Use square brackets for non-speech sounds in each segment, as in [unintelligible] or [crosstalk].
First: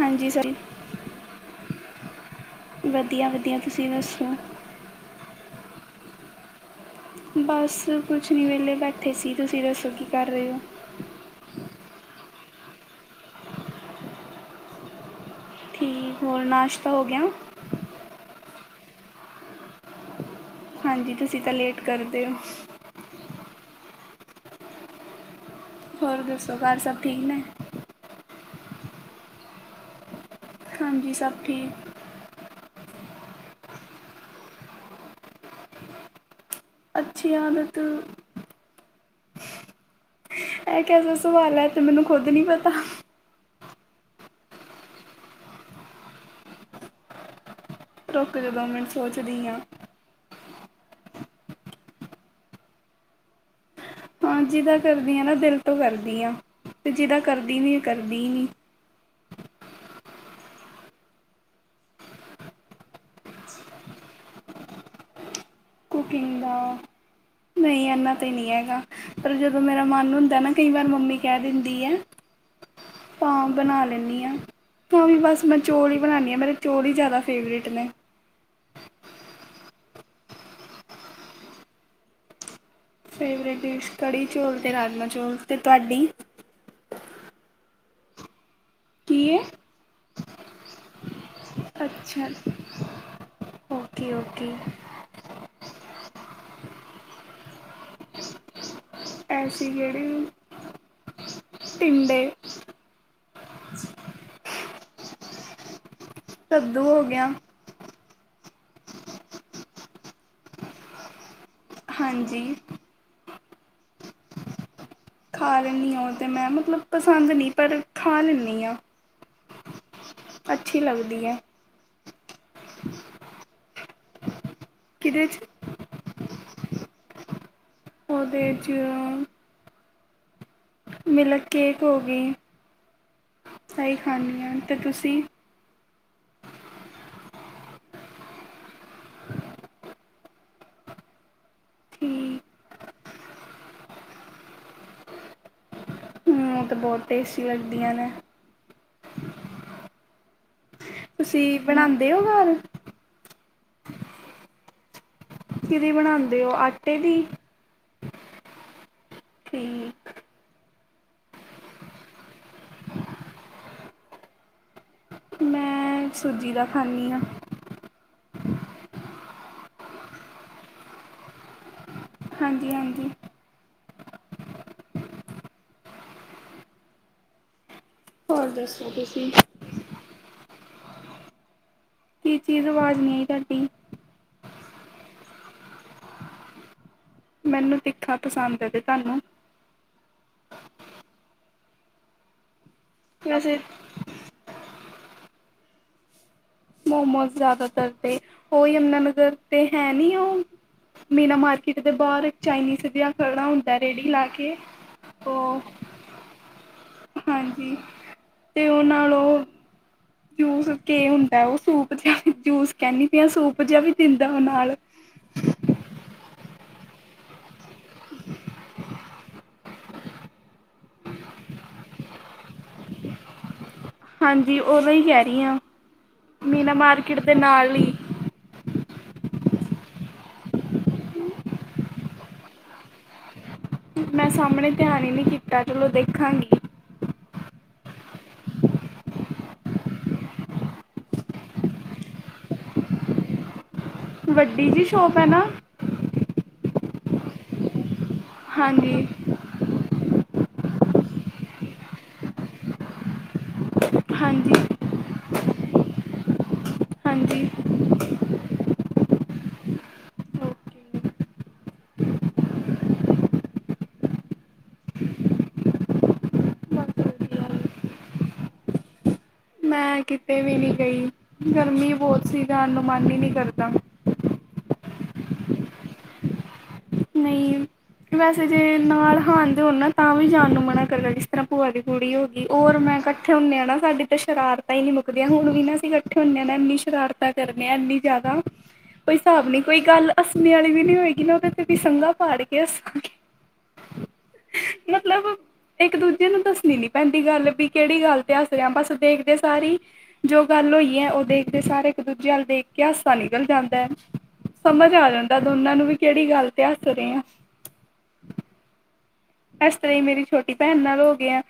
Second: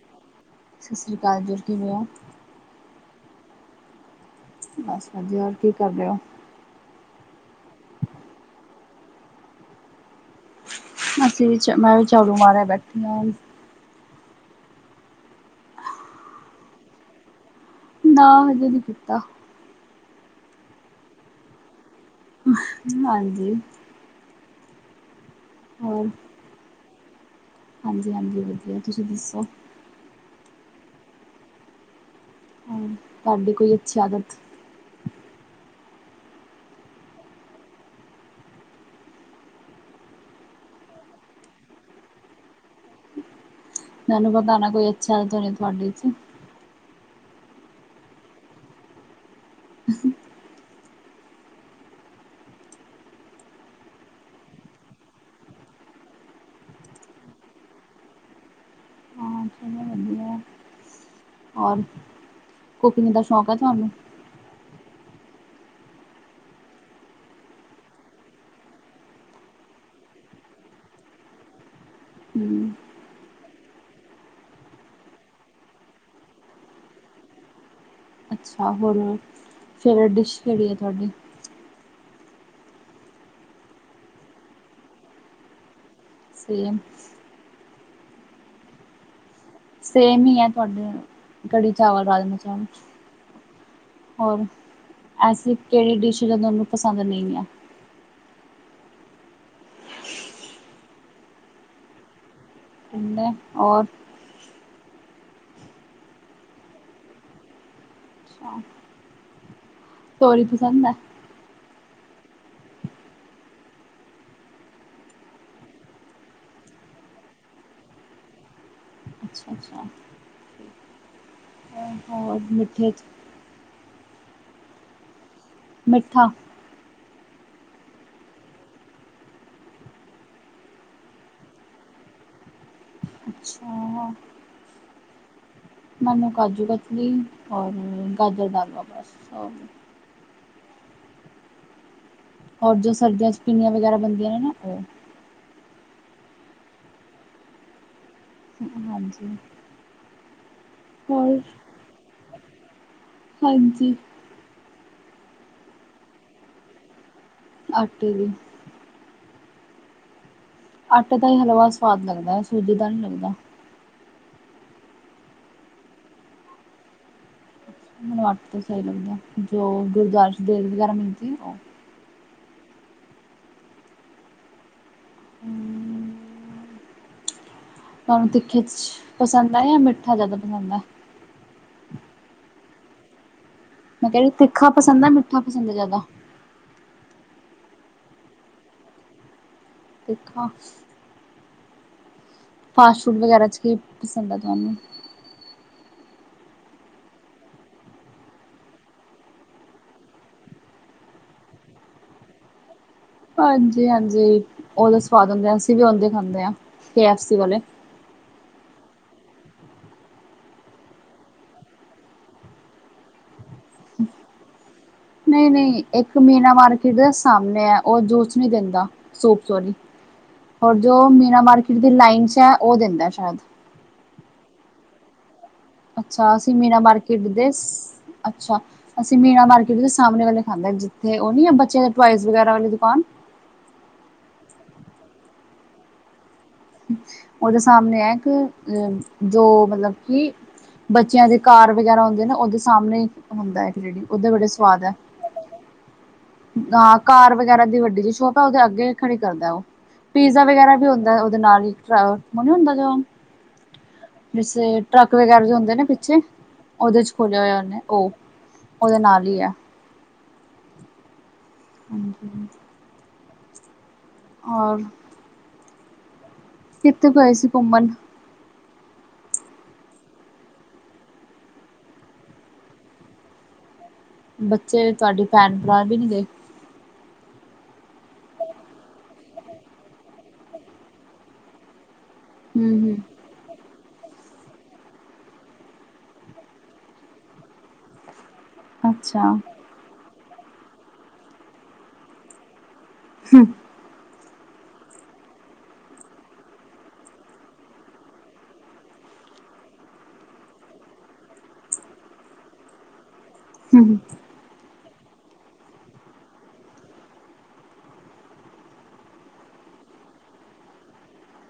ਹਾਂਜੀ ਸਸਰੀ ਕਾਲ ਜੀ ਕਿਵੇਂ ਆ? ਵਦੀਆ-ਵਦੀਆ ਤੁਸੀਂ ਦੱਸੋ? ਬਸ ਵਦੀਆ ਹੋਰ ਕੀ ਕਰ ਰਏ ਓ? ਬਸ ਕੁਛ ਨੀ ਵੇਲੇ ਬੈਠੇ ਸੀ ਤੁਸੀਂ ਦੱਸੋ ਕੀ ਕਰ ਰਏ ਓ? ਅਸੀਂ ਵੀ ਚਾ ਮੈਂ ਵੀ ਝਾੜੂ ਮਾਰੇਆ ਬੈਠੀ ਆ। ਠੀਕ ਹੋਰ ਨਾਸ਼ਤਾ ਹੋ ਗੇਆ? ਨਾ ਹਜੇ ਨੀ ਕੀਤਾ। ਹਾਂਜੀ ਤੁਸੀਂ ਤਾਂ ਲੇਟ ਕਰਦੇ ਓ। ਹਾਂਜੀ। ਹੋਰ ਦੱਸੋ ਘਰ ਸਭ ਠੀਕ ਨੇ? ਹਾਂਜੀ-ਹਾਂਜੀ ਵਦੀਆ ਤੁਸੀਂ ਦੱਸੋ? ਹਾਂਜੀ ਸਭ ਠੀਕ। ਹਾਂ, ਤੁਹਾਡੀ ਕੋਈ ਅੱਛੀ ਆਦਤ। ਅੱਛੀ ਆਦਤ ਐ ਕੇਓ ਜਾ ਸਵਾਲ ਐ ਐ ਤੇ ਮੈਨੂੰ ਖੁੱਦ ਨੀ ਪਤਾ। ਮੈਨੂੰ ਪਤਾ ਨਾ ਕੋਈ ਅੱਛਾ ਤਾਂ ਨੀ ਤੁਆਡੇ ਚ। ਰੁਕ ਜੋ ਦੋ ਮਿੰਟ ਸੋਚਦੀ ਆਂ। ਹਾਂ ਜਿਦਾਂ ਕਰਦੀ ਆਂ ਨਾ ਦਿਲ ਤੋਂ ਕਰਦੀ ਆਂ, ਤੇ ਜੀਦਾ ਕਰਦੀ ਨੀ ਕਰਦੀ ਨੀ। ਹਾਂ, ਚੱਲੋ ਵਦੀਆ। ਔਰ, ਕੂਕਿੰਗ ਦਾ ਸ਼ੌਕ ਆ ਤੁਹਾਨੂੰ? ਕੁਕਿੰਗ ਦਾ, ਨਈ ਐਨਾਂ ਤੇ ਨੀਂ ਐਗਾ। ਪਰ ਜਦੋਂ ਮੇਰਾ ਮਨ ਹੁੰਦਾ ਐ ਨਾ ਕਈ ਵਾਰ ਮੰਮੀ ਕ ਦਿੰਦੀ ਐ। ਹੂੰ ਤਾਂ ਬਣਾ ਲੈਂਨੀ ਆਂ। ਤਾਂ ਵੀ ਬਸ ਮੈਂ ਚੋਲ ਈ ਬਨਾਣੀ ਆ ਮੇਰੇ ਚੋਲ ਈ ਜਾਦਾ ਫੇਵਰੇਟ ਨੇ। ਅੱਛਾ ਹੋਰ, ਫੇਵਰੇ ਡਿਸ਼ ਕੇੜੀ ਏ ਤੁਹਾਡੀ? ਫੇਵਰੇਟ ਡਿਸ਼ ਕੜੀ ਚੋਲ ਅਤੇ ਰਾਜਮਾ ਚੋਲ ਤੇ ਤੁਆਡੀ? ਸੇਮ ਕੀਏ? ਸੇਮ ਈ‌ ਐ ਤੁਆਡੇ ਕੜੀ ਚਾਵਲ ਅੱਛਾ ਰਾਜਮਾ ਚਾਵਲ, ਓਕੇ ਹੋਰ? ਓਕੇ ਐਸੀ ਕੇੜੀ ਡਿਸ਼ ਜੋ ਤਾਨੂੰ ਪਸੰਦ ਨਈ ਆਂ? ਐਸੀ ਕੇੜੀ, ਟੀਂਡੇ। [unintelligible] ਔਰ? ਕੱਦੂ ਹੋ ਗੇਆ। ਅੱਛਾ। ਤੋਰੀ ਪਸੰਦ ਆ? ਹਾਂਜੀ। ਖਾ ਲੈਂਨੀ ਆ ਓ ਤੇ ਮੈਂ ਮਤਲਬ, ਪਸੰਦ ਨੀ ਪਰ ਖਾ ਲੈਂਨੀ ਆ। ਅੱਛਾ-ਅੱਛਾ। ਅੱਛੀ ਲੱਗਦੀ ਐ। [unintelligible] ਔਰ ਮਿਠੇ ਚ ਕੀਦੇ ਚ ਮਿੱਠਾ। ਉਹਦੇ ਚ‌ ਮਿਲਕ ਕੇਕ ਹੋ ਗਈ, ਐਹੀ ਅੱਛਾ ਖਾਂਨੀ ਆ ਤੇ ਤੁਸੀਂ ਮੈਨੂੰ ਕਾਜੂ ਕਤਲੀ ਔਰ ਗਾਜਰ ਕਾ ਹਲਵਾ ਬਸ। ਠੀਕ। ਔਰ ਜੋ ਸਰਦੀਆਂ ਚ ਪਿੰਨੀਆਂ ਵਗੈਰਾ ਬਣਦੀਆਂ ਨੇ ਨਾ ਓ ਉਹ ਤਾਂ ਬਹੁਤ ਟੇਸਟੀ ਲੱਗਦੀਆਂ ਨੇ। ਹਾਂਜੀ। ਹੋਰ ਤੁਸੀਂ ਬਣਾਂਦੇ ਓ ਘਰ। ਹਾਂਜੀ। ਕਿਵੇਂ ਬਣਾਂਦੇ ਓ ਆਟੇ ਦੀ ਆਟੇ ਦੀ। ਠੀਕ। ਆਟੇ ਦਾ ਈ ਹਲਵਾ ਸਵਾਦ ਲੱਗਦਾ ਐ, ਸੂਜੀ ਦਾ ਨੀ ਲੱਗਦਾ। ਮੈਂ ਸੂਜੀ ਦਾ ਖਾਂਨੀ ਆ। ਮੈਨੂੰ ਆਟੇ ਤੋਂ ਸਹੀ ਲੱਗਦਾ ਜੋ ਗੁਰਦੁਆਰੇ ਚ ਦੇਗ ਵਗੈਰਾ ਮਿਲਦੀ ਉਹ ਹਾਂਜੀ-ਹਾਂਜੀ। ਤੁਹਾਨੂੰ ਹੋਰ ਤਿੱਖੇ ਚ ਦੱਸੋ ਤੁਸੀਂ ਪਸੰਦ ਆ, ਜਾਂ ਮਿੱਠਾ ਜ਼ਿਆਦਾ ਪਸੰਦ ਐ। ਕੀ ਚੀਜ਼ ਆਵਾਜ਼ ਨੀਂ ਆਈ ਤੁਹਾਡੀ। ਮੈਂ ਕਹਿ ਰੀ ਤਿੱਖਾ ਪਸੰਦ ਆ, ਜਾਂ ਮਿੱਠਾ ਪਸੰਦ ਐ ਜ਼ਿਆਦਾ। ਮੈਨੂੰ ਤਿੱਖਾ ਪਸੰਦ ਏਂ, ਤੇ ਤੁਹਾਨੂੰ ਤਿੱਖਾ। ਫਾਸਟ ਫੂਡ ਵਗੈਰਾ ਵੈਸੇ 'ਚ ਕੀ ਪਸੰਦ ਐ ਤੁਹਾਨੂੰ। ਮੋਮੋਸ ਜ਼ਿਆਦਾਤਰ ਤੇ, ਓ ਯਮਨਾ ਨਗਰ ਤੇ ਹੈ ਨੀ ਓ ਮੀਨਾ ਮਾਰਕੀਟ ਦੇ ਬਾਹਰ ਇੱਕ ਚਾਈਨੀਜ਼ ਜਾਂ ਹਾਂਜੀ -ਹਾਂਜੀ ਉਹਦੇ ਸਵਾਦ ਹੁੰਦੇ, ਉਹ ਅਸੀਂ ਵੀ ਉਦੇ ਖਾਂਦੇ ਆ ਕੇ ਐਫ ਸੀ ਵਾਲੇ ਹਾਂਜੀ ਤੇ ਉਹ ਨਾਲ ਉਹ ਜੂਸ ਕੇ ਹੁੰਦਾ ਉਹ, ਸੂਪ ਜਿਹਾ ਜੂਸ ਕਹਿੰਨੀ ਪੀ ਆ ਸੂਪ ਜਿਹਾਂ ਵੀ ਦਿੰਦਾ ਉਹ ਨਾਲ ਨਈ- ਨਈ ਇੱਕ ਮੀਨਾ ਮਾਰਕੀਟ ਦੇ ਸਾਹਮਣੇ ਆ ਉਹ ਜੂਸ ਨੀਂ ਦਿੰਦਾ, ਸੂਪ ਸੌਰੀ ਔਰ ਜੋ ਮੀਨਾ ਮਾਰਕੀਟ ਦੀ ਲਾਈਨ ਚ ਆ, ਉਹ ਦਿੰਦਾ ਸ਼ਾਇਦ ਹਾਂਜੀ ਉਹਦਾ ਈ ਕਹਿ ਰੀ ਆ ਅੱਛਾ, ਅਸੀਂ ਮੀਨਾ ਮਾਰਕੀਟ ਦੇ ਸ ਹੀ ਅੱਛਾ ਅਸੀਂ ਮੀਨਾ ਮਾਰਕੀਟ ਦੇ ਸਾਹਮਣੇ ਵਾਲੇ ਖਾਂਦੇ, ਜਿੱਥੇ ਉਹ ਨੀਂ ਆ ਬੱਚਿਆਂ ਦੇ ਟੋਇਜ਼ ਵਗੈਰਾ ਵਾਲੀ ਦੁਕਾਨ ਮੈਂ ਸਾਹਮਣੇ ਧਿਆਨ ਈ ਨੀ ਕੀਤਾ, ਚਲੋ ਦੇਖਾਂਗੀ। ਉਹਦੇ ਸਾਹਮਣੇ ਹੈ ਇਕ, ਅਹ ਜੋ ਮਤਲਬ ਕਿ ਬੱਚਿਆਂ ਦੇ ਕਾਰ ਵਗੈਰਾ ਹੁੰਦੇ ਨਾ, ਉਹਦੇ ਸਾਹਮਣੇ ਈ ਹੁੰਦਾ ਐ ਇੱਕ ਜਿਹੜੀ ਉਹਦੇ ਬੜੇ ਵੱਡੀ ਸਵਾਦ ਜਿ ਹੈ ਸ਼ੋਪ ਐ ਨਾ। ਹਾਂ ਕਾਰ ਵਗੈਰਾ ਦੀ ਵੱਡੀ ਜਿ ਸੋਪ ਐ, ਉਹਦੇ ਅੱਗੇ ਈ ਹਾਂਜੀ ਖੜੀ ਕਰਦਾ ਐ ਉਹ ਪੀਜ਼ਾ ਵਗੈਰਾ ਵੀ ਹੁੰਦਾ ਉਹਦੇ ਨਾਲ ਈ, ਉਹ ਟਰ ਹੁੰਦਾ ਜਾ ਹਾਂਜੀ ਜੈਸੇ ਟਰੱਕ ਵਗੈਰਾ ਜੋ ਹੁੰਦੇ ਨੇ ਪਿੱਛੇ, ਉਹਦੇ ਚ ਖੋਲਿਆ ਹਾਂਜੀ ਹੋਇਆ ਉਹਨੇ ਉਹ ਉਹਦੇ ਨਾਲ ਈ ਆ ਓਕੇ ਹਾਂਜੀ। ਔਰ ਬਸ ਕਿੱਥੇ ਗਏ ਸੀ ਵਧੀਆ ਘੁੰਮਣ। ਮੈਂ ਕਿਤੇ ਵੀ ਨੀ ਗਈ, ਗਰਮੀ ਬੋਤ ਸੀ ਜਾਨ ਨੂੰ ਮਨ ਈ ਨੀਂ ਕਰਦਾ। ਬੱਚੇ ਤੁਆਡੇ ਭੈਣ- ਭਰਾ ਵੀ ਨੀਂ ਗਏ। ਨਈਂ ਵੈਸੇ ਜੇ ਨਾਲ ਹਾਨਦੇ ਹੋਨ ਨਾ ਤਾਂ ਵੀ ਜਾਨ ਨੂੰ ਮਨਾ ਕਰਦੈ ਜਿਸ ਤਰਾਂ ਭੂਆ ਦੀ ਕੁੜੀ ਹੋ ਗੀ ਓਰ ਹਮ ਮੈਂ ਹਮ ਕੱ ਕੱਠੇ ਹੁੰਦੇ ਆਂ ਨਾ ਸਾਡੀ ਤੇ ਸ਼ਰਾਰਤਾਂ ਈ ਨੀਂ ਮੁਕਦੀਆਂ ਹੁਨ ਵੀ ਨਾ ਅਸੀਂ ਕੱਠੇ ਹੁੰਨੇ ਆਂ ਨਾ ਐਂਨੀ ਸ਼ਰਾਰਤਾਂ ਕਰਨੇ ਆਂ ਐਨੀ ਜ਼ਾਦਾ ਕੋਈ ਅੱਛਾ ਸਾਬ ਨੀ ਕੋਈ ਗੱਲ ਹੱਸਣੇ ਆਲੀ ਵੀ ਨੀ ਓਏਗੀ ਨਾ ਓਦੇ ਤੇ ਵੀ ਸੰਘਾ ਪਾੜ ਕੇ ਹੱਸਾਂਗੇ ਅ ਹੂੰ ਮਤਲਬ ਇੱਕ ਦੂਜੇ ਨੂੰ ਦੱਸਨੀ ਨੀ ਪੈਂਦੀ ਗੱਲ ਵੀ ਕੇੜੀ ਗੱਲ ਤੇ ਅੱਸ ਰੇਆਂ ਬਸ ਦੇਖਦੇ ਸਾਰ ਈ ਜੋ ਗੱਲ ਓਈਐ ਓ ਦੇਖਦੇ ਸਾਰ ਇੱਕ ਦੂਜੇ ਅੱਲ ਦੇਖ ਕੇ ਅੱਸ ਸਾ ਨਿਕਲ ਜਾਂਦੈ, ਸਮਝ ਆ ਜਾਂਦਾ ਦੋਨਾਂ ਨੂੰ ਵੀ ਕੇੜੀ ਗੱਲ ਤੇ ਹੱਸ ਰੇਆਂ। ਐਸ ਤਰਾਂ ਈਂ ਮੇਰੀ ਛੋਟੀ ਭੈਨ ਨਾਲ ਓਗੇਐਂ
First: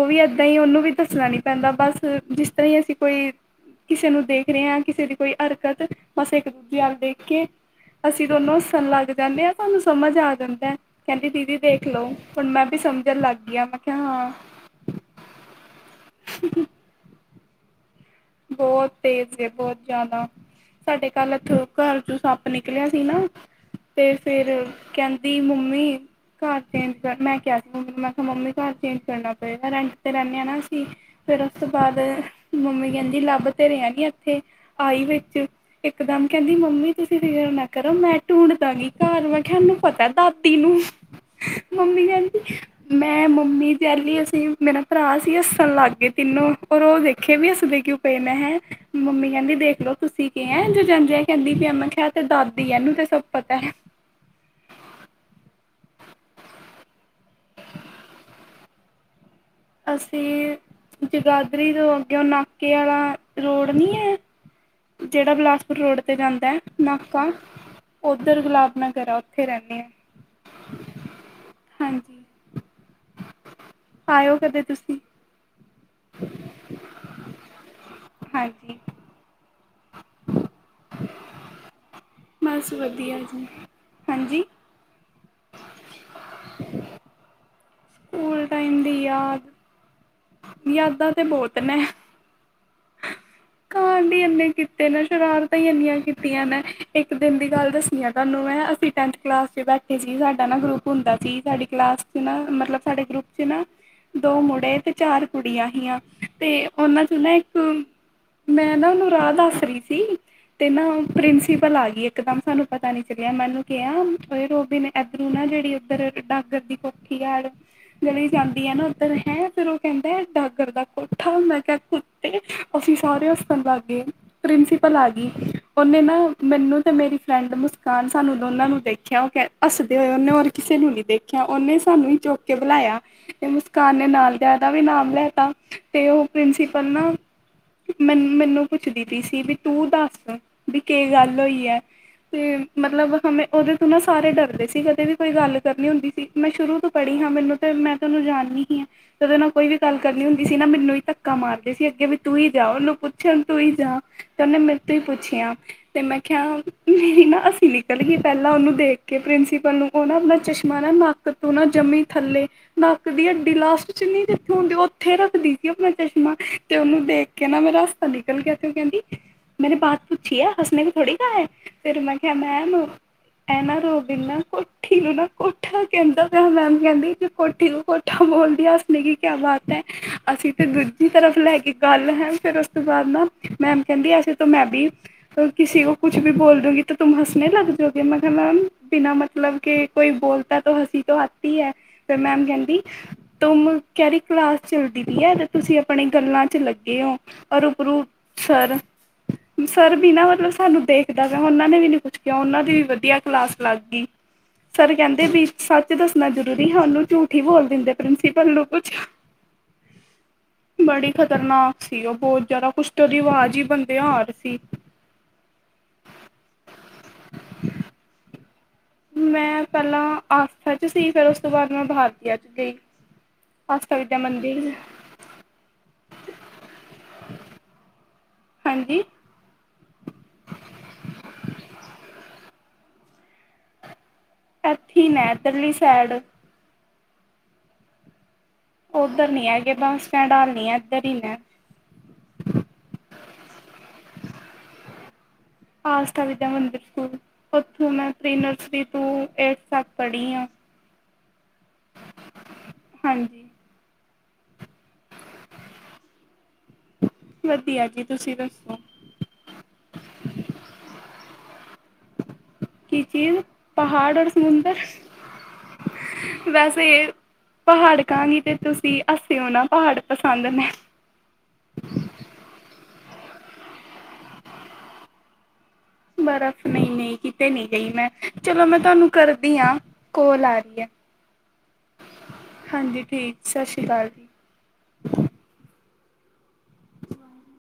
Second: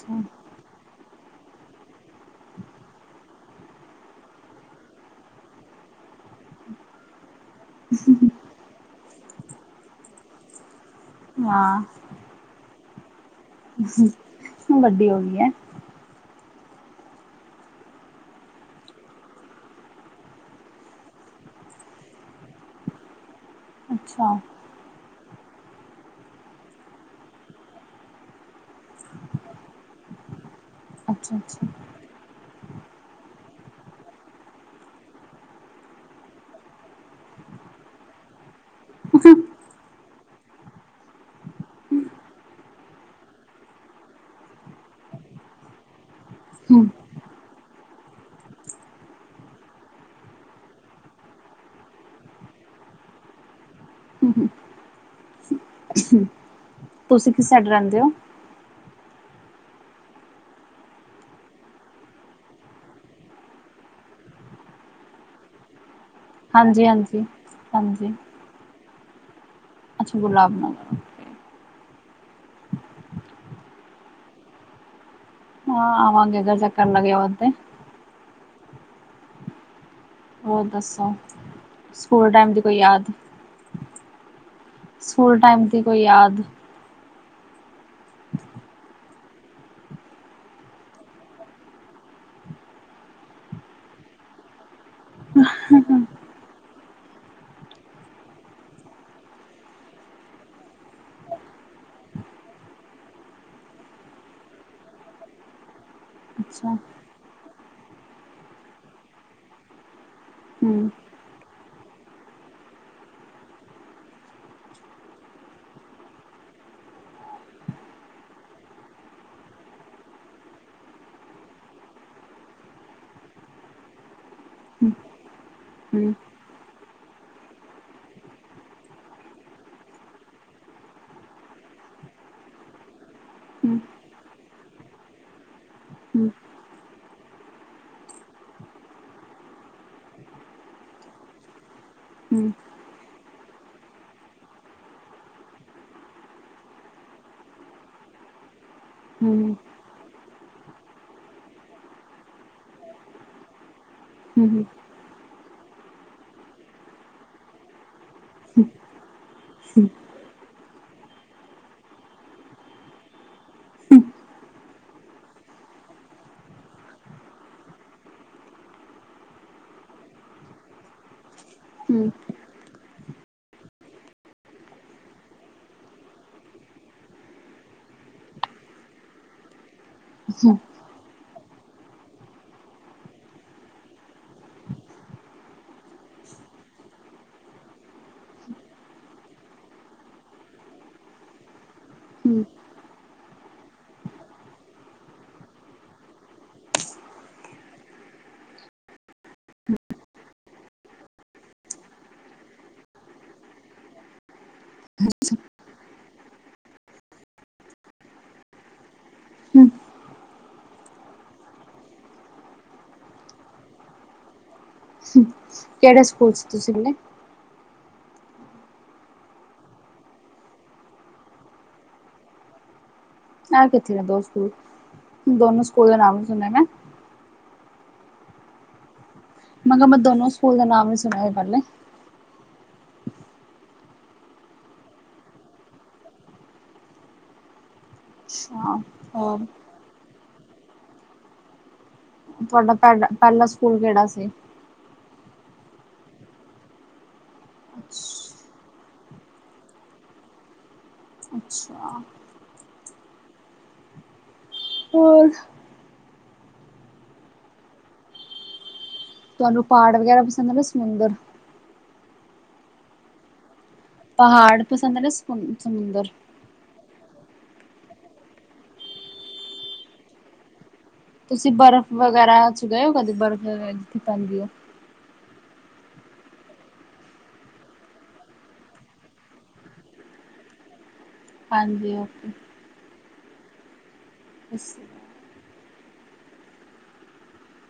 ਓਵੀ ਐਦਾਂ ਈ ਓਨੂੰ ਵੀ ਦੱਸਨਾ ਨੀ ਪੈਂਦਾ ਬਸ ਜਿਸ ਤਰਾਂ ਈ ਅਸੀਂ ਕੋਈ ਕਿਸੇ ਨੂੰ ਦੇਖ ਰੇਆਂ ਕਿਸੇ ਦੀ ਕੋਈ ਅਰਕਤ ਬਸ ਇ ਕ ਦੂਜੇ ਅੱਲ ਦੇਖ ਕੇ, ਅਸੀਂ ਦੋਨੋਂ ਹੱਸਨ ਲਗ ਜਾਂਨੇ ਆਂ ਸਾਨੂੰ ਸਮਜ ਆ ਜਾਂਦੈ। ਕੈਂਦੀ ਦੀਦੀ ਹਾਂ ਦੇਖ ਲੋ, ਹੁਨ ਮੈਂ ਵੀ ਸਮਜਨ ਲੱ ਕੀ ਆ, ਮੈਂ ਕਿਆ ਹਾਂ। ਵੱਡੀ ਹੋ ਗਈ ਹੈ ਬੋਤ ਤੇਜ਼ ਏ, ਬੋਤ ਜਾਦਾ। ਸਾਡੇ ਕੱਲ ਏਥੋਂ ਘਰ ਚੋਂ ਸੱਪ ਨਿਕਲਿਆ ਸੀ ਨਾ, ਤੇ ਅੱਛਾ ਫੇਰ ਕੈਂਦੀ ਮੰਮੀ ਘਰ ਚੇਂਜ ਕਰ ਮੈਂ ਕਿਆ ਸੀ ਮੰਮੀ ਨੂੰ ਮੈਂਕਾ ਮੰਮੀ ਘਰ ਚੇਂਜ ਕਰਨਾ ਪਏਗਾ ਰੈਂਟ ਤੇ ਰੈਨੇ ਆਂ ਨਾ ਅਸੀਂ। ਸੀ ਅੱਛਾ ਫੇਰ ਓਸ ਅੱਛਾ ਤੋਂ ਬਾਦ ਮੰਮੀ ਕੈਂਦੀ ਲੱਭ ਤੇ ਰੇਂਆਂ ਗੀ ਏਥੇ। ਆਈ ਵਿੱਚ ਇਕਦਮ ਕੈਂਦੀ ਮੰਮੀ ਤੁਸੀਂ ਫਿਕਰ ਨਾ ਕਰੋ ਮੈਂ ਢੂੰਡ ਦਾਂਗੀ। ਘਰ ਮੈਂ ਖਿਆ ਐਨੂੰ ਪਤੈ ਦਾਤੀ ਨੂੰ, ਮੰਮੀ ਕੈਂਦੀ ਮੈਂ ਮੰਮੀ ਤੇ ਐਲੀ ਅਸੀਂ ਮੇਰਾ ਭਰਾ ਸੀ ਅੱਸਨ ਲਾਗੇ ਤਿੰਨੋਂ ਹਮ ਉਪਰੋਂ ਓ ਵੇਖੇ ਵੀ ਅਸਦੇ ਕਿਓਂ ਪੇ ਮੈਂ ਹੈਂ ਮੰਮੀ ਕੈਂਦੀ ਦੇਖਲੋ ਤੁਸੀਂ ਕੀ ਐਂ ਜੋ ਜੰਜੇ ਐ ਕੈਂਦੀ ਪੀ ਐ ਮਖਾਂ ਆ ਤੇ ਦਾਦੀ ਐ ਐਨੂੰ ਤੇ ਸਬ ਪਤੈ। ਹੂੰ-ਹੂੰ। ਤੁਸੀਂ ਕਿਸ ਸੈਡ ਰੈਂਦੇ ਓਂ। ਅਸੀਂ ਜਗਾਦਰੀ ਤੋਂ ਅੱਗਿਓਂ ਨਾਕੇ ਆਲਾ ਰੋਡ ਨੀ ਐਂ ਜੇੜਾ ਬਲਾਸਪੁਰ ਰੋਡ ਤੇ ਜਾਂਦੈ ਹਾਂਜੀ ਨਾਕਾ, ਹਾਂਜੀ ਹਾਂਜੀ ਓਦਰ ਗਲਾਬ ਨਗਰ ਐ ਓਥੇ ਰੈਨੀ ਆਂ। ਅੱਛਾ ਗੁਲਾਬ ਨਗਰ ਹਾਂਜੀ, ਆਇਓ ਕਦੇ ਤੁਸੀਂ। ਹਾਂ ਆਵਾਂਗੇ ਗਰ ਚੱਕਰ ਲਗਿਆ ਓਦੇਂ। ਹਾਂਜੀ। ਹੋਰ ਦੱਸੋ, ਸਕੂਲ ਟੈਮ ਦੀ ਬਸ ਕੋਈ ਯਾਦ। ਵਧੀਆ ਜੀ ਹਾਂਜੀ ਸਕੂਲ ਟੈਮ ਦੀ ਕੋਈ ਯਾਦ ਸਕੂਲ ਟਾਈਮ ਦੀ ਯਾਦ ਯਾਦਾਂ ਤੇ ਬੋਤ ਨੈ ਹੀ [inaudible] ਇੰਨੇ ਕੀਤੇ ਨੇ ਸ਼ਰਾਰਤਾਂ ਈਂ ਏਨੀਆਂ ਕੀਤੀਆਂ ਨੇ ਇੱਕ ਦਿਨ ਦੀ ਗੱਲ ਦੱਸਨੀ ਆ ਤਾਨੂੰ ਮੈਂ ਅਸੀ ਟੈਂਥ ਕਲਾਸ ਚ ਬੈਠੇ ਸੀ ਸਾਡਾ ਨਾ ਗਰੁੱਪ ਹੁੰਦਾ ਸੀ ਸਾਡੀ ਕਲਾਸ ਚ ਨਾ ਮਤਲਬ ਸਾਡੇ ਗਰੁੱਪ ਚ ਨਾ ਦੋ ਮੁੜੇ ਤੇ ਚਾਰ ਕੁੜੀਆਂ ਹੀਆਂ ਤੇ ਅੱਛਾ ਓਨਾਂ ਚੋਂ ਨਾ ਇੱਕ ਮੈਂ ਨਾ ਓਨੂੰ ਰਾਅ ਦੱਸ ਰੀ ਤੀ ਤੇ ਨਾ ਹਮ ਪ੍ਰਿੰਸੀਪਲ ਆ ਗਈ ਇੱਕਦਮ ਸਾਨੂੰ ਪਤਾ ਨੀ ਚਲਿਆ ਮੈਨੂੰ ਕਿਹਾ ਮ ਕਿਉਂ ਰੋਕਦੇ ਨੇ। ਇਧਰੋਂ ਨਾ ਜਿਹੜੀ ਉੱਧਰ ਹੈਗੀ ਡਾਗਡਰ ਦੀ ਕੋਠੀ ਆਲ। ਜੜੀ ਜਾਂਦੀ ਹੈ ਨਾ ਉੱਧਰ ਹੈ ਫੇਰ ਉਹ ਕਹਿੰਦਾ ਡਾਗਰ ਦਾ ਕੋਠਾ ਮੈਂ ਕਿਹਾ ਕੀ- ਤੇ ਅਸੀਂ ਸਾਰੇ ਹੱਸਣ ਲੱਗ ਗਏ, ਹਮ ਪ੍ਰਿੰਸੀਪਲ ਆ ਗਈ ਉਹਨੇ ਹਮ ਨਾ ਮੈਨੂੰ ਤੇ ਮੇਰੀ ਫਰੈਂਡ ਮੁਸਕਾਨ ਸਾਨੂੰ ਦੋਨਾਂ ਨੂੰ ਦੇਖਿਆ ਉਹ ਕ ਹੱਸਦੇ ਹੋਏ ਉਹਨੇ ਔਰ ਕਿਸੇ ਨੂੰ ਨਹੀਂ ਦੇਖ- ਖਿਆ ਉਹਨੇ ਸਾਨੂੰ ਹੀ ਚੁੱਕ ਕੇ ਬੁਲਾਇਆ। ਤੇ ਹਮ ਮੁਸਕਾਨ ਨੇ ਨਾਲ ਦਿਆ ਦਾ ਵੀ ਨਾਮ ਲੈ ਤਾਂ ਤੇ ਉਹ ਹਮ ਪ੍ਰਿੰਸੀ [inaudible] ਮੈਨ ਮੈਨੂੰ ਪੁੱਛਦੀ ਪੀ ਸੀ ਵੀ ਤੂੰ ਦਸ ਵੀ ਕੀ ਗੱਲ ਹੋਈ ਹੈ, ਹਮ ਹਮ ਤੇ ਮਤਲਬ ਹਮੇ ਉਹਦੇ ਤੋਂ ਨਾ ਸਾਰੇ ਡਰਦੇ ਸੀਗੇ ਕਦੇ ਵੀ ਕੋਈ ਗੱਲ ਕਰਨੀ ਹੁੰਦੀ ਸੀ ਮੈਂ ਸ਼ੁਰੂ ਤੋਂ ਪੜੀ ਹਾਂ ਮੈਨੂੰ ਤੇ ਮੈਂ ਤੈਨੂੰ ਹੀ ਜਾਣਨੀ ਸੀ ਹਾਂ ਤੇਰੇ ਨਾਲ ਹਮ ਕੋਈ ਵੀ ਗੱਲ ਕਰਨੀ ਹੁੰਦੀ ਸੀ ਨਾ ਮੈਨੂੰ ਹੀ ਧੱਕਾ ਮਾਰ ਦੇ ਸੀ ਅੱਗੇ ਵੀ ਤੂੰ ਹੀ ਜਾ ਉਹਨੂੰ ਪੁੱਛਣ ਤੂੰ ਹੀ ਜਾ ਤੇ ਉਹਨੇ ਹਮ ਮੇ ਤੇ ਪੁੱਛਿਆ ਤੇ ਮੈਂ ਕਿਹਾ ਕਿ ਵੀ ਨਾ ਅਸੀਲਿ- ਨਿਕਲ ਹੀ ਪਹਿਲਾਂ ਉਹਨੂੰ ਦੇਖ ਕੇ ਪ੍ਰਿੰਸੀਪਲ ਨੂੰ ਉਹ ਨਾ ਆਪਣਾ ਚਸ਼ਮਾ ਨਾ ਨੱਕ ਤੋਂ ਨਾ ਜੰਮੀ ਥੱਲੇ ਨੱਕ ਦੀ ਹੱਡੀ ਲਾਸਟ ਚ ਨੀ ਜਿੱਥੇ ਹੁੰਦੀ ਉੱਥੇ ਰੱਖਦੀ ਸੀ ਆਪਣਾ ਚਸ਼ਮਾ। ਤੇ ਉਹਨੂੰ ਦੇਖ ਕੇ ਨਾ ਮੇਰਾ ਹੱਸਾ ਨਿਕਲ ਗਿਆ ਤੇ ਉਹ ਕਹਿੰਦੀ ਮੈਂਨੇ ਬਾਤ ਪੁੱਛੀ ਹੈ ਹੱਸਨੇ ਕੋ ਥੋੜੀ ਕਹਾ ਹੈ ਫਿਰ ਹਮ ਮੈਂ ਕਿਹਾ ਮੈਮ ਇਹ ਨਾ ਰੋਜ ਨਾ ਕੋਠੀ ਨੂੰ ਨਾ ਕੋਠਾ ਕਹਿੰਦਾ ਪਿਆ ਮੈਮ ਕਹਿੰਦੀ ਕੋਠੀ ਨੂੰ ਕੋਠ ਠਾ ਬੋਲ ਦੀਆ ਹਸਨੇ ਕਿ ਕਿਆ ਬਾਤ ਹੈ, ਅਸੀਂ ਤੇ ਦੂਜੀ ਤਰਫ ਲੈ ਕੇ ਗੱਲ ਹੈ ਫੇਰ ਉਸ ਤੋਂ ਬਾਅਦ ਨਾ, ਮੈਮ ਕਹਿੰਦੀ ਐਸੀੇ ਤੋਂ ਮੈਂ ਵੀ ਕਿਸੀ ਕੋ ਕੁੱਛ ਵੀ ਬੋਲ ਦੋਗੀ ਤੋ ਤੁਮ ਹੱਸਨੇ ਲਗ ਜਾਉਗੇ ਮੈਂ ਕਿਹਾ ਮੈਮ ਬਿਨਾਂ ਮਤਲਬ ਕੇ ਕੋਈ ਬੋਲਤਾ ਤਾਂ ਹੱਸੀ ਤੋਂ ਆਤੀ ਹੈ। ਤੇ ਮੈਮ ਹਮ ਕਹਿੰਦੀ ਤੁਮ ਕਿਹੜੀ ਕਲਾਸ ਚੱਲਦੀ ਪਈ ਹੈ ਤੇ ਤੁਸੀਂ ਆਪਣੇ ਗੱਲਾਂ ਚ ਲੱਗੇ ਹੋ ਔਰ ਉਪਰੋਂ ਸਰ- [inaudible] ਸਰ ਵੀ ਨਾ ਮਤਲਬ ਸਾਨੂੰ ਦੇਖਦਾ ਨਾ ਉਹਨਾਂ ਨੇ ਵੀ ਨੀ ਕੁੱਛ ਕਿਹਾ ਉਹਨਾਂ ਦੀ ਵੀ ਵਧੀਆ ਕਲਾਸ ਲੱਗ ਗਈ। ਸਰ ਕਹਿੰਦੇ ਵੀ ਸੱਚ ਦੱਸਣਾ ਜ਼ਰੂਰੀ ਉਹਨੂੰ ਝੂਠ ਈ ਬੋਲ ਦਿੰਦੇ ਪ੍ਰਿੰਸੀਪਲ ਨੂੰ ਕੁੱਛ ਹੂੰ। ਬੜੀ ਖ਼ਤਰਨਾਕ ਸੀ ਉਹ ਬੋਤ ਜ਼ਿਆਦਾ ਕੁਛ ਤਾਂ ਓਦੀ ਆਵਾਜ਼ ਹੀ ਬੰਦੇ ਹਾਰ ਸੀ। ਸਕ ਕਿਹੜੇ ਸਕੂਲ ਚ ਸੀ ਤੁਸੀਂ ਪਹਿਲੇ? ਮੈਂ ਪਹਿਲਾਂ ਆਸਥਾ ਚ ਸੀ, ਫੇਰ ਉਸ ਤੋਂ ਬਾਅਦ ਮੈਂ ਬਾਰਤੀਆ ਚ ਗਈ। ਆ ਆਸਥਾ ਕਿੱਥੇ ਆ ਵਿਦਿਆ ਦੋ ਸਕੂਲ, ਮੰਦਿਰ ਦੋਨੋ ਸਕੂਲ ਦਾ ਨਾਮ ਨੀ ਸੁਣਿਆ ਨਾ? ਹਾਂਜੀ। ਮੈਂ ਕਿਹਾ ਮੈਂ ਦੋਨੋ ਸਕੂਲ ਦਾ ਨਾਮ ਨੀ ਸੁਣਿਆ ਸੀ ਪਹਿਲਾਂ? ਐਥੀ ਨੈ ਪਰਲੀ ਸਾਈਡ। ਅੱਛਾ‌‍‌। ਉੱਧਰ ਨੀ ਹੈਗੇ ਬੱਸ ਸਟੈਂਡ ਹੱਲ ਨੀ ਹੈ ਇੱਧਰ ਹੀ ਨੇ। ਤੁਹਾਡਾ ਪਹਿ ਪਹਿਲਾ ਸਕੂਲ ਕਿਹੜਾ ਸੀ? ਆਸਥਾ ਵਿਦਿਆ ਮੰਦਿਰ ਸਕੂਲ, ਉੱਥੋਂ ਮੈਂ ਪ੍ਰੀ ਨਰਸਰੀ ਤੋਂ ਏਰਥ ਤੱਕ ਪੜੀ ਆ। ਅੱਛਾ। ਹਾਂਜੀ। ਹੋਰ? ਵਧੀਆ ਜੀ ਤੁਸੀਂ ਦੱਸੋ? ਤੁਹਾਨੂੰ ਪਹਾੜ ਵਗੈਰਾ ਪਸੰਦ ਨੇ ਸਮੁੰਦਰ? ਕੀ ਚੀਜ਼ ਪਹਾੜ ਔਰ ਸਮੁੰਦਰ? ਪਸੰਦ ਨੇ ਸਮੁ ਸਮੁੰਦਰ? ਵੈਸੇ ਪਹਾੜ ਕਾਂਗੀ ਤੇ ਤੁਸੀਂ ਹਸਿਓ ਨਾ, ਪਹਾੜ ਪਸੰਦ ਨੇ ਤੁਸੀਂ ਬਰਫ਼ ਵਗੈਰਾ ਚ ਗਏ ਹੋ ਕਦੀ? ਬਰਫ਼ ਜਿੱਥੇ ਪੈਂਦੀ ਹੈ। ਬਰਫ਼ ਨਹੀਂ-ਨਹੀਂ ਕਿਤੇ ਨਹੀਂ ਗਈ ਮੈਂ, ਚਲੋ ਮੈਂ ਤੁਹਾਨੂੰ ਕਰਦੀ ਹਾਂ। ਕੋਲ ਆ ਰਹੀ ਹੈ। ਹਾਂਜੀ ਓਕੇ। ਹਾਂਜੀ, ਠੀਕ ਸਤਿ ਸ਼੍ਰੀ ਅਕਾਲ। [unintelligible] [inaudible]